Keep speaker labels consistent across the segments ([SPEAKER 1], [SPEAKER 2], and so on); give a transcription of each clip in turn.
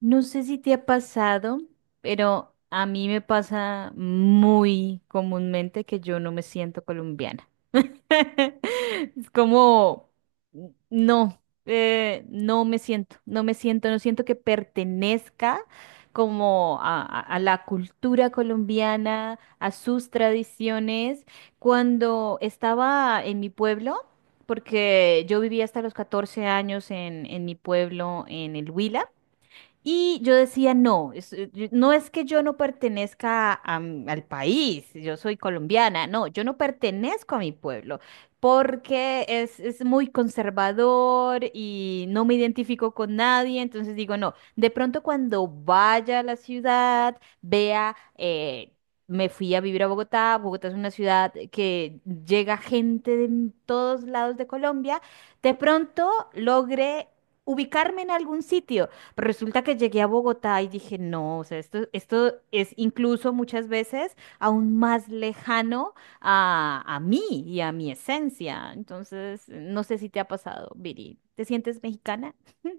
[SPEAKER 1] No sé si te ha pasado, pero a mí me pasa muy comúnmente que yo no me siento colombiana. Es como, no, no siento que pertenezca como a la cultura colombiana, a sus tradiciones. Cuando estaba en mi pueblo, porque yo vivía hasta los 14 años en mi pueblo, en el Huila, y yo decía, no, no es que yo no pertenezca al país, yo soy colombiana, no, yo no pertenezco a mi pueblo porque es muy conservador y no me identifico con nadie, entonces digo, no, de pronto cuando vaya a la ciudad, vea, me fui a vivir a Bogotá. Bogotá es una ciudad que llega gente todos lados de Colombia, de pronto logré ubicarme en algún sitio. Pero resulta que llegué a Bogotá y dije, no, o sea, esto es incluso muchas veces aún más lejano a mí y a mi esencia. Entonces, no sé si te ha pasado, Viri. ¿Te sientes mexicana?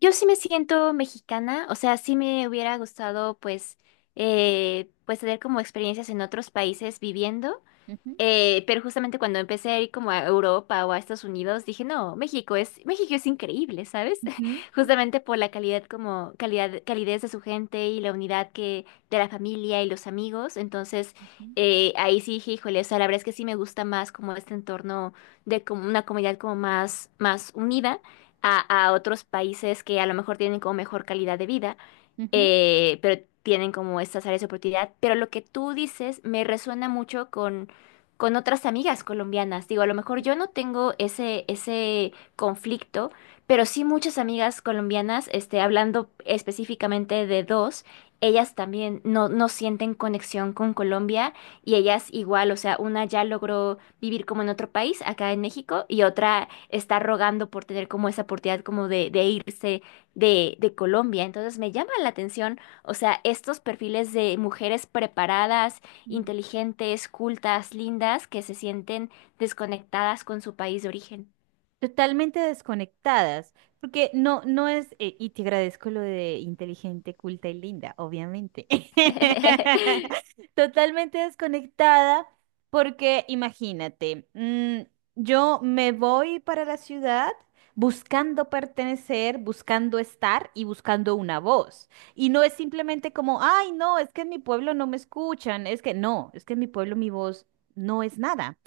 [SPEAKER 2] Yo sí me siento mexicana, o sea, sí me hubiera gustado pues tener como experiencias en otros países viviendo.
[SPEAKER 1] Ujú.
[SPEAKER 2] Pero justamente cuando empecé a ir como a Europa o a Estados Unidos, dije, no, México es increíble, ¿sabes?
[SPEAKER 1] Ujú.
[SPEAKER 2] Justamente por la calidez de su gente y la unidad de la familia y los amigos. Entonces, ahí sí dije, híjole, o sea, la verdad es que sí me gusta más como este entorno de como una comunidad como más unida a, a otros países que a lo mejor tienen como mejor calidad de vida,
[SPEAKER 1] Ujú.
[SPEAKER 2] pero tienen como estas áreas de oportunidad. Pero lo que tú dices me resuena mucho con otras amigas colombianas. Digo, a lo mejor yo no tengo ese conflicto, pero sí muchas amigas colombianas, hablando específicamente de dos, ellas también no sienten conexión con Colombia, y ellas igual, o sea, una ya logró vivir como en otro país, acá en México, y otra está rogando por tener como esa oportunidad como de irse de Colombia. Entonces me llama la atención, o sea, estos perfiles de mujeres preparadas,
[SPEAKER 1] Ujú.
[SPEAKER 2] inteligentes, cultas, lindas, que se sienten desconectadas con su país de origen.
[SPEAKER 1] Totalmente desconectadas, porque no, no es, y te agradezco lo de inteligente, culta y linda, obviamente. Totalmente desconectada, porque imagínate, yo me voy para la ciudad buscando pertenecer, buscando estar y buscando una voz. Y no es simplemente como, ay, no, es que en mi pueblo no me escuchan, es que no, es que en mi pueblo mi voz no es nada.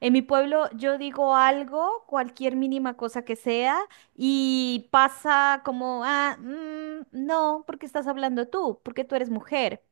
[SPEAKER 1] En mi pueblo yo digo algo, cualquier mínima cosa que sea, y pasa como, ah, no, porque estás hablando tú, porque tú eres mujer.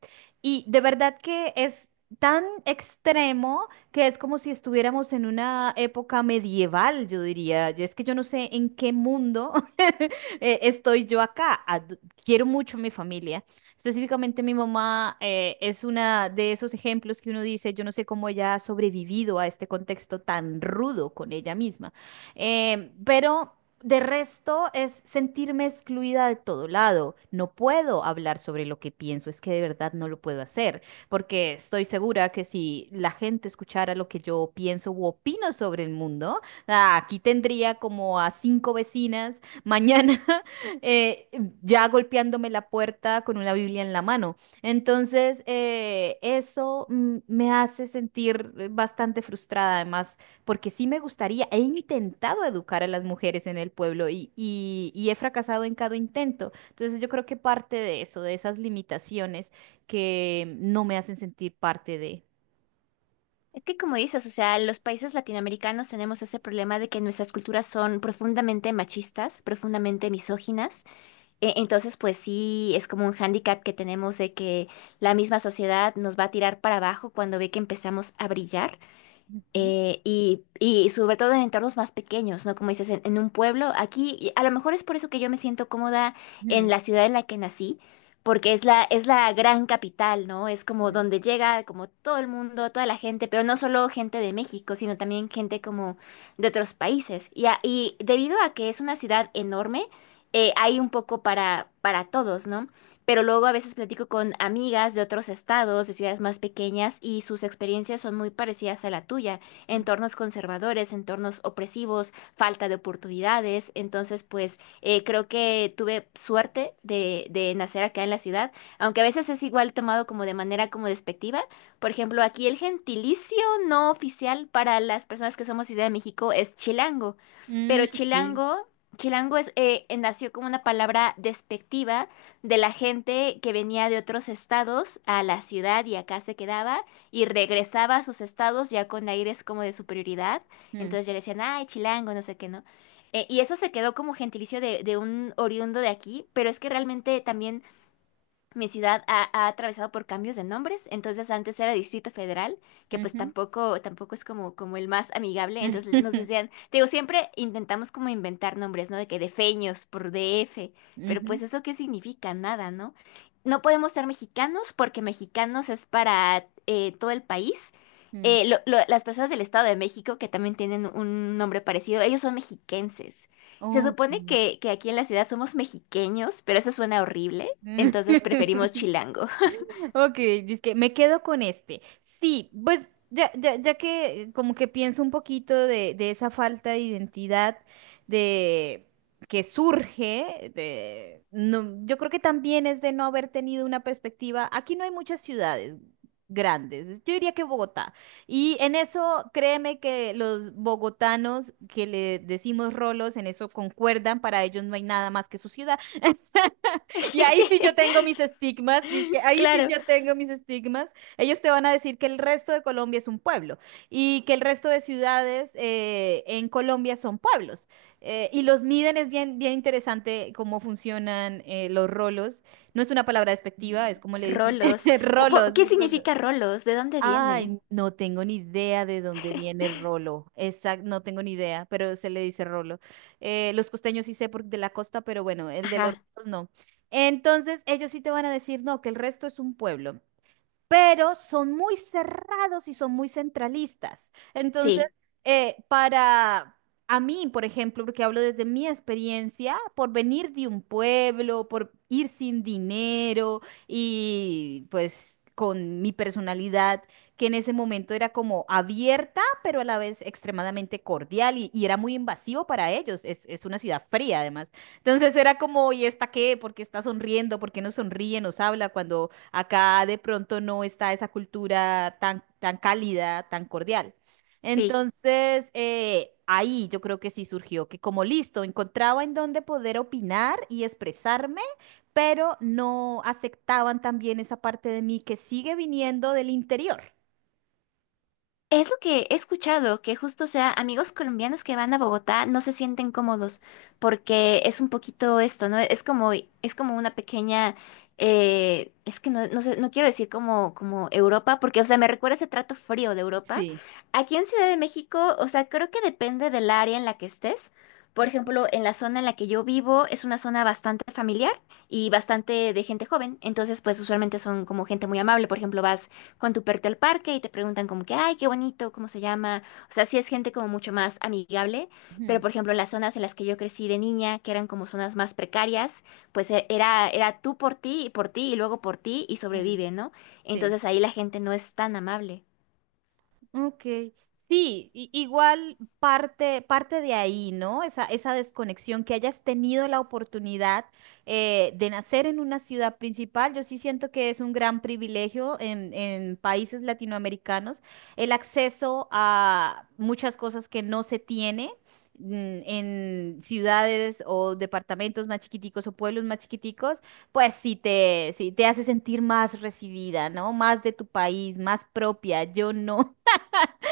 [SPEAKER 1] Y de verdad que es tan extremo que es como si estuviéramos en una época medieval, yo diría. Y es que yo no sé en qué mundo estoy yo acá. Quiero mucho a mi familia, específicamente mi mamá es una de esos ejemplos que uno dice, yo no sé cómo ella ha sobrevivido a este contexto tan rudo con ella misma. Pero de resto es sentirme excluida de todo lado. No puedo hablar sobre lo que pienso, es que de verdad no lo puedo hacer, porque estoy segura que si la gente escuchara lo que yo pienso u opino sobre el mundo, aquí tendría como a cinco vecinas mañana. eh, ya golpeándome la puerta con una Biblia en la mano. Entonces, eso me hace sentir bastante frustrada, además, porque sí me gustaría, he intentado educar a las mujeres en el pueblo y he fracasado en cada intento. Entonces, yo creo que parte de eso, de esas limitaciones que no me hacen sentir parte de...
[SPEAKER 2] Es que como dices, o sea, los países latinoamericanos tenemos ese problema de que nuestras culturas son profundamente machistas, profundamente misóginas. Entonces, pues sí, es como un hándicap que tenemos de que la misma sociedad nos va a tirar para abajo cuando ve que empezamos a brillar.
[SPEAKER 1] Ujú,
[SPEAKER 2] Y sobre todo en entornos más pequeños, ¿no? Como dices, en un pueblo, aquí, y a lo mejor es por eso que yo me siento cómoda en
[SPEAKER 1] ujú,
[SPEAKER 2] la ciudad en la que nací, porque es la gran capital, ¿no? Es como
[SPEAKER 1] ujú,
[SPEAKER 2] donde llega como todo el mundo, toda la gente, pero no solo gente de México, sino también gente como de otros países. Y, y debido a que es una ciudad enorme, hay un poco para todos, ¿no? Pero luego a veces platico con amigas de otros estados, de ciudades más pequeñas, y sus experiencias son muy parecidas a la tuya:
[SPEAKER 1] ujú.
[SPEAKER 2] entornos conservadores, entornos opresivos, falta de oportunidades. Entonces, pues creo que tuve suerte de nacer acá en la ciudad, aunque a veces es igual tomado como de manera como despectiva. Por ejemplo, aquí el gentilicio no oficial para las personas que somos Ciudad de México es chilango,
[SPEAKER 1] Mm,
[SPEAKER 2] pero
[SPEAKER 1] sí.
[SPEAKER 2] chilango es, nació como una palabra despectiva de la gente que venía de otros estados a la ciudad y acá se quedaba y regresaba a sus estados ya con aires como de superioridad.
[SPEAKER 1] Mm,
[SPEAKER 2] Entonces ya le decían, ay, chilango, no sé qué, ¿no? Y eso se quedó como gentilicio de un oriundo de aquí, pero es que realmente también mi ciudad ha atravesado por cambios de nombres. Entonces antes era Distrito Federal, que pues
[SPEAKER 1] ujú.
[SPEAKER 2] tampoco es como como el más amigable. Entonces nos decían, te digo, siempre intentamos como inventar nombres, ¿no? De que de Feños por DF,
[SPEAKER 1] Ujú,
[SPEAKER 2] pero
[SPEAKER 1] ujú,
[SPEAKER 2] pues eso qué significa, nada, ¿no? No podemos ser mexicanos porque mexicanos es para, todo el país.
[SPEAKER 1] mm.
[SPEAKER 2] Las personas del Estado de México, que también tienen un nombre parecido, ellos son mexiquenses. Se
[SPEAKER 1] Ok.
[SPEAKER 2] supone que aquí en la ciudad somos mexiqueños, pero eso suena horrible.
[SPEAKER 1] Mm.
[SPEAKER 2] Entonces preferimos chilango.
[SPEAKER 1] Ok, que me quedo con este. Sí, pues ya que como que pienso un poquito de esa falta de identidad de que surge de no, yo creo que también es de no haber tenido una perspectiva. Aquí no hay muchas ciudades grandes. Yo diría que Bogotá. Y en eso, créeme que los bogotanos, que le decimos rolos, en eso concuerdan: para ellos no hay nada más que su ciudad. Y ahí sí yo tengo mis estigmas, dizque, ahí sí
[SPEAKER 2] Claro.
[SPEAKER 1] yo tengo mis estigmas. Ellos te van a decir que el resto de Colombia es un pueblo y que el resto de ciudades en Colombia son pueblos. Y los miden, es bien, bien interesante cómo funcionan los rolos. No es una palabra despectiva, es como le dicen,
[SPEAKER 2] Rolos.
[SPEAKER 1] rolos,
[SPEAKER 2] ¿Qué
[SPEAKER 1] rolos.
[SPEAKER 2] significa rolos? ¿De dónde viene?
[SPEAKER 1] Ay, no tengo ni idea de dónde viene rolo. Exacto, no tengo ni idea, pero se le dice rolo. Los costeños sí sé por, de la costa, pero bueno, el de los
[SPEAKER 2] Ajá,
[SPEAKER 1] rolos no. Entonces, ellos sí te van a decir, no, que el resto es un pueblo, pero son muy cerrados y son muy centralistas. Entonces,
[SPEAKER 2] sí,
[SPEAKER 1] para a mí, por ejemplo, porque hablo desde mi experiencia, por venir de un pueblo, por ir sin dinero y pues con mi personalidad, que en ese momento era como abierta, pero a la vez extremadamente cordial y era muy invasivo para ellos. Es una ciudad fría, además. Entonces era como, ¿y esta qué? ¿Por qué está sonriendo? ¿Por qué no sonríe? ¿Nos habla cuando? Acá de pronto no está esa cultura tan, tan cálida, tan cordial.
[SPEAKER 2] sí.
[SPEAKER 1] Entonces, ahí yo creo que sí surgió, que como listo, encontraba en dónde poder opinar y expresarme, pero no aceptaban también esa parte de mí que sigue viniendo del interior.
[SPEAKER 2] Es lo que he escuchado, que justo, o sea, amigos colombianos que van a Bogotá no se sienten cómodos porque es un poquito esto, ¿no? Es como una pequeña, es que no sé, no quiero decir como Europa, porque, o sea, me recuerda ese trato frío de Europa.
[SPEAKER 1] Sí.
[SPEAKER 2] Aquí en Ciudad de México, o sea, creo que depende del área en la que estés. Por ejemplo, en la zona en la que yo vivo es una zona bastante familiar y bastante de gente joven, entonces pues usualmente son como gente muy amable. Por ejemplo, vas con tu perrito al parque y te preguntan como que, ay, qué bonito, cómo se llama. O sea, sí es gente como mucho más amigable, pero
[SPEAKER 1] Ujú,
[SPEAKER 2] por ejemplo, en las zonas en las que yo crecí de niña, que eran como zonas más precarias, pues era, era tú por ti y luego por ti y
[SPEAKER 1] mm,
[SPEAKER 2] sobrevive, ¿no?
[SPEAKER 1] sí.
[SPEAKER 2] Entonces ahí la gente no es tan amable.
[SPEAKER 1] Ok. Sí, igual parte de ahí, ¿no? Esa desconexión, que hayas tenido la oportunidad de nacer en una ciudad principal, yo sí siento que es un gran privilegio en países latinoamericanos, el acceso a muchas cosas que no se tiene. mm, en ciudades o departamentos más chiquiticos o pueblos más chiquiticos, pues sí te hace sentir más recibida, ¿no? Más de tu país, más propia. Yo no.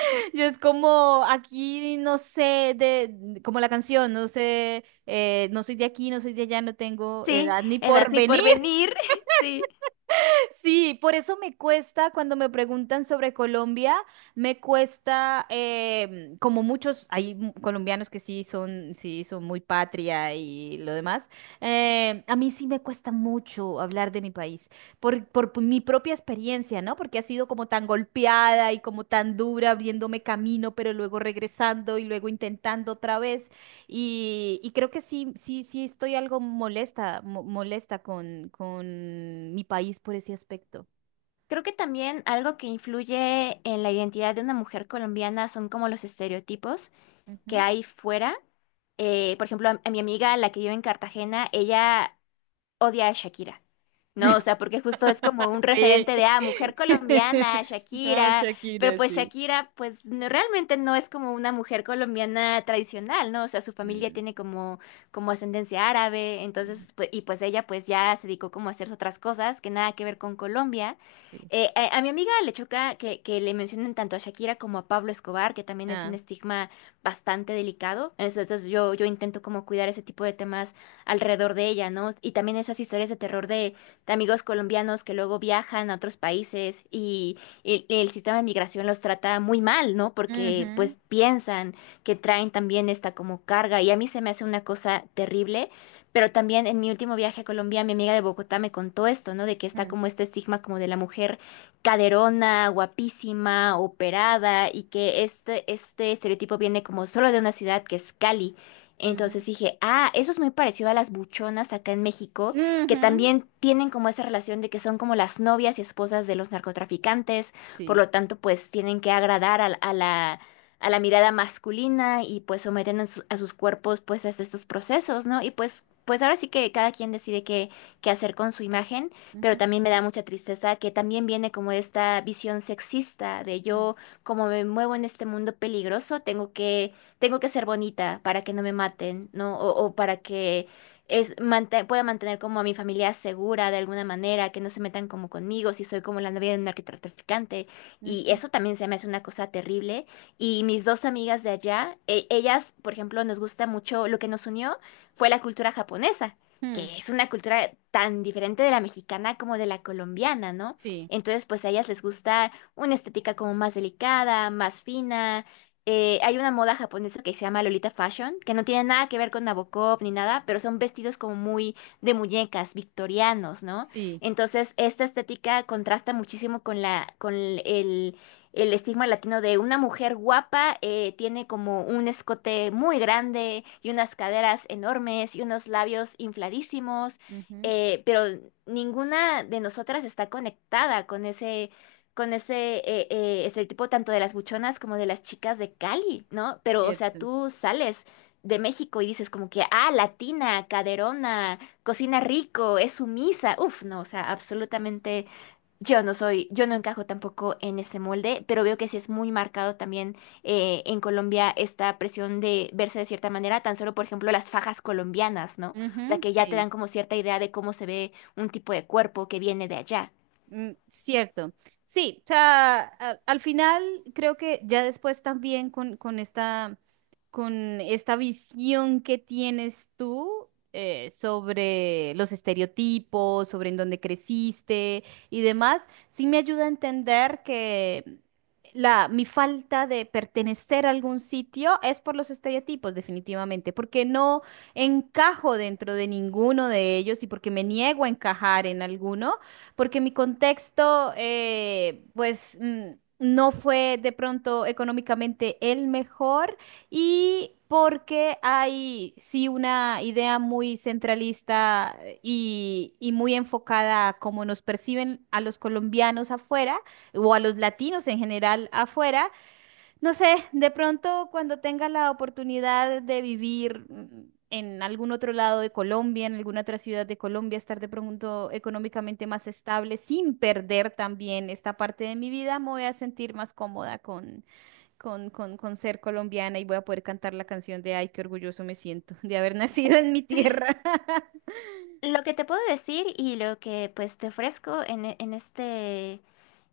[SPEAKER 1] Yo es como aquí, no sé, como la canción, no sé, no soy de aquí, no soy de allá, no tengo
[SPEAKER 2] Sí,
[SPEAKER 1] edad ni
[SPEAKER 2] edad ni
[SPEAKER 1] porvenir.
[SPEAKER 2] por venir. Sí.
[SPEAKER 1] Sí, por eso me cuesta cuando me preguntan sobre Colombia. Me cuesta, como muchos, hay colombianos que sí son muy patria y lo demás. A mí sí me cuesta mucho hablar de mi país, por mi propia experiencia, ¿no? Porque ha sido como tan golpeada y como tan dura, abriéndome camino, pero luego regresando y luego intentando otra vez. Y creo que sí estoy algo molesta, molesta con mi país por ese aspecto.
[SPEAKER 2] Creo que también algo que influye en la identidad de una mujer colombiana son como los estereotipos que
[SPEAKER 1] Ujú.
[SPEAKER 2] hay fuera. Eh, por ejemplo, a mi amiga, la que vive en Cartagena, ella odia a Shakira. No, o sea, porque justo es como un
[SPEAKER 1] Sí.
[SPEAKER 2] referente de, ah, mujer colombiana,
[SPEAKER 1] Ah,
[SPEAKER 2] Shakira, pero
[SPEAKER 1] Shakira,
[SPEAKER 2] pues
[SPEAKER 1] sí.
[SPEAKER 2] Shakira, pues realmente no es como una mujer colombiana tradicional, ¿no? O sea, su familia
[SPEAKER 1] Mm,
[SPEAKER 2] tiene como ascendencia árabe,
[SPEAKER 1] mm,
[SPEAKER 2] entonces, pues, y pues ella pues ya se dedicó como a hacer otras cosas que nada que ver con Colombia.
[SPEAKER 1] sí.
[SPEAKER 2] A mi amiga le choca que le mencionen tanto a Shakira como a Pablo Escobar, que también es un
[SPEAKER 1] Ah.
[SPEAKER 2] estigma bastante delicado. Entonces, yo intento como cuidar ese tipo de temas alrededor de ella, ¿no? Y también esas historias de terror de amigos colombianos que luego viajan a otros países y el sistema de migración los trata muy mal, ¿no? Porque
[SPEAKER 1] Ujú,
[SPEAKER 2] pues piensan que traen también esta como carga y a mí se me hace una cosa terrible. Pero también en mi último viaje a Colombia, mi amiga de Bogotá me contó esto, ¿no? De que está
[SPEAKER 1] mm,
[SPEAKER 2] como este estigma como de la mujer caderona, guapísima, operada, y que este estereotipo viene como solo de una ciudad que es Cali.
[SPEAKER 1] ujú,
[SPEAKER 2] Entonces dije, ah, eso es muy parecido a las buchonas acá en México, que
[SPEAKER 1] ujú,
[SPEAKER 2] también tienen como esa relación de que son como las novias y esposas de los narcotraficantes, por
[SPEAKER 1] sí.
[SPEAKER 2] lo tanto, pues tienen que agradar a la mirada masculina, y pues someten a sus cuerpos pues a estos procesos, ¿no? Y pues, pues ahora sí que cada quien decide qué hacer con su imagen, pero
[SPEAKER 1] Ujú,
[SPEAKER 2] también me da mucha tristeza que también viene como esta visión sexista de
[SPEAKER 1] mm,
[SPEAKER 2] yo, como me muevo en este mundo peligroso, tengo que ser bonita para que no me maten, ¿no? O para que es, pueda mantener como a mi familia segura de alguna manera, que no se metan como conmigo, si soy como la novia de un narcotraficante. Y
[SPEAKER 1] ujú,
[SPEAKER 2] eso también se me hace una cosa terrible. Y mis dos amigas de allá, ellas, por ejemplo, nos gusta mucho, lo que nos unió fue la cultura japonesa,
[SPEAKER 1] mm,
[SPEAKER 2] que es una cultura tan diferente de la mexicana como de la colombiana, ¿no?
[SPEAKER 1] sí.
[SPEAKER 2] Entonces, pues a ellas les gusta una estética como más delicada, más fina. Hay una moda japonesa que se llama Lolita Fashion, que no tiene nada que ver con Nabokov ni nada, pero son vestidos como muy de muñecas, victorianos, ¿no?
[SPEAKER 1] Sí.
[SPEAKER 2] Entonces, esta estética contrasta muchísimo con el estigma latino de una mujer guapa. Tiene como un escote muy grande y unas caderas enormes y unos labios infladísimos,
[SPEAKER 1] Ujú,
[SPEAKER 2] pero ninguna de nosotras está conectada con ese estereotipo, tanto de las buchonas como de las chicas de Cali, ¿no? Pero, o sea,
[SPEAKER 1] cierto.
[SPEAKER 2] tú sales de México y dices como que, ah, latina, caderona, cocina rico, es sumisa. Uf, no, o sea, absolutamente yo no soy, yo no encajo tampoco en ese molde, pero veo que sí es muy marcado también, en Colombia, esta presión de verse de cierta manera, tan solo, por ejemplo, las fajas colombianas, ¿no? O sea,
[SPEAKER 1] Ujú,
[SPEAKER 2] que ya te
[SPEAKER 1] sí.
[SPEAKER 2] dan como cierta idea de cómo se ve un tipo de cuerpo que viene de allá.
[SPEAKER 1] Mm, cierto. Sí, o sea, al final creo que ya después también con esta visión que tienes tú sobre los estereotipos, sobre en dónde creciste y demás, sí me ayuda a entender que mi falta de pertenecer a algún sitio es por los estereotipos, definitivamente, porque no encajo dentro de ninguno de ellos y porque me niego a encajar en alguno porque mi contexto, pues, no fue de pronto económicamente el mejor, y porque hay, sí, una idea muy centralista y muy enfocada a cómo nos perciben a los colombianos afuera o a los latinos en general afuera. No sé, de pronto cuando tenga la oportunidad de vivir en algún otro lado de Colombia, en alguna otra ciudad de Colombia, estar de pronto económicamente más estable, sin perder también esta parte de mi vida, me voy a sentir más cómoda con ser colombiana y voy a poder cantar la canción de ay, qué orgulloso me siento de haber nacido en mi tierra.
[SPEAKER 2] Lo que te puedo decir y lo que pues te ofrezco en,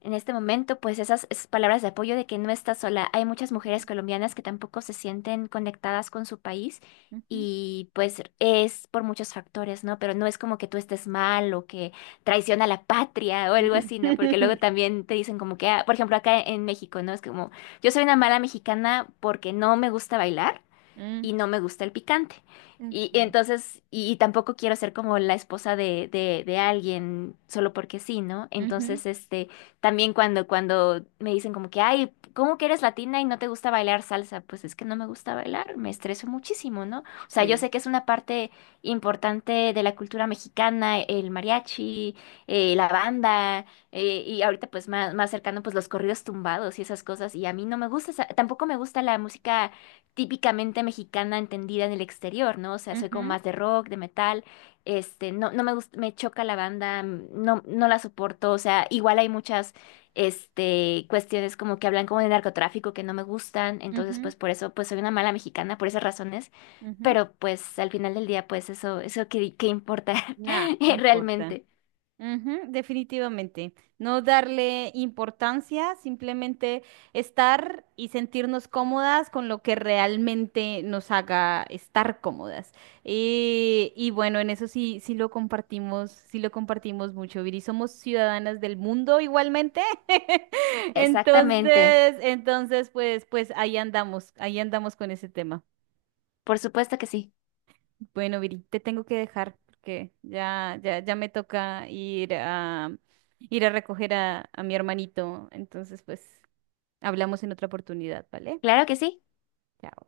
[SPEAKER 2] en este momento, pues esas, esas palabras de apoyo de que no estás sola. Hay muchas mujeres colombianas que tampoco se sienten conectadas con su país,
[SPEAKER 1] Ujú.
[SPEAKER 2] y pues es por muchos factores, ¿no? Pero no es como que tú estés mal o que traiciona a la patria o algo así, ¿no? Porque luego también te dicen como que, ah, por ejemplo, acá en México, ¿no? Es como, yo soy una mala mexicana porque no me gusta bailar
[SPEAKER 1] Mm,
[SPEAKER 2] y no me gusta el picante. Y
[SPEAKER 1] ok.
[SPEAKER 2] entonces, y tampoco quiero ser como la esposa de alguien solo porque sí, ¿no?
[SPEAKER 1] Ujú,
[SPEAKER 2] Entonces, también cuando me dicen como que, ay, ¿cómo que eres latina y no te gusta bailar salsa? Pues es que no me gusta bailar, me estreso muchísimo, ¿no? O sea, yo
[SPEAKER 1] sí.
[SPEAKER 2] sé que es una parte importante de la cultura mexicana, el mariachi, la banda, y ahorita pues más cercano pues los corridos tumbados y esas cosas, y a mí no me gusta. Tampoco me gusta la música típicamente mexicana entendida en el exterior, ¿no? O sea, soy como
[SPEAKER 1] Ujú,
[SPEAKER 2] más de rock, de metal, este, no me gusta, me choca la banda, no la soporto, o sea, igual hay muchas, cuestiones como que hablan como de narcotráfico que no me gustan. Entonces
[SPEAKER 1] ujú,
[SPEAKER 2] pues por eso, pues soy una mala mexicana, por esas razones,
[SPEAKER 1] ujú.
[SPEAKER 2] pero pues al final del día, pues eso qué importa
[SPEAKER 1] Nah, ¿qué importa?
[SPEAKER 2] realmente.
[SPEAKER 1] Ujú, definitivamente. No darle importancia, simplemente estar y sentirnos cómodas con lo que realmente nos haga estar cómodas. Y bueno, en eso sí, sí lo compartimos mucho, Viri. Somos ciudadanas del mundo igualmente.
[SPEAKER 2] Exactamente,
[SPEAKER 1] Entonces, pues ahí andamos con ese tema.
[SPEAKER 2] por supuesto que sí,
[SPEAKER 1] Bueno, Viri, te tengo que dejar porque ya me toca ir a recoger a mi hermanito. Entonces, pues, hablamos en otra oportunidad, ¿vale?
[SPEAKER 2] claro que sí.
[SPEAKER 1] Chao.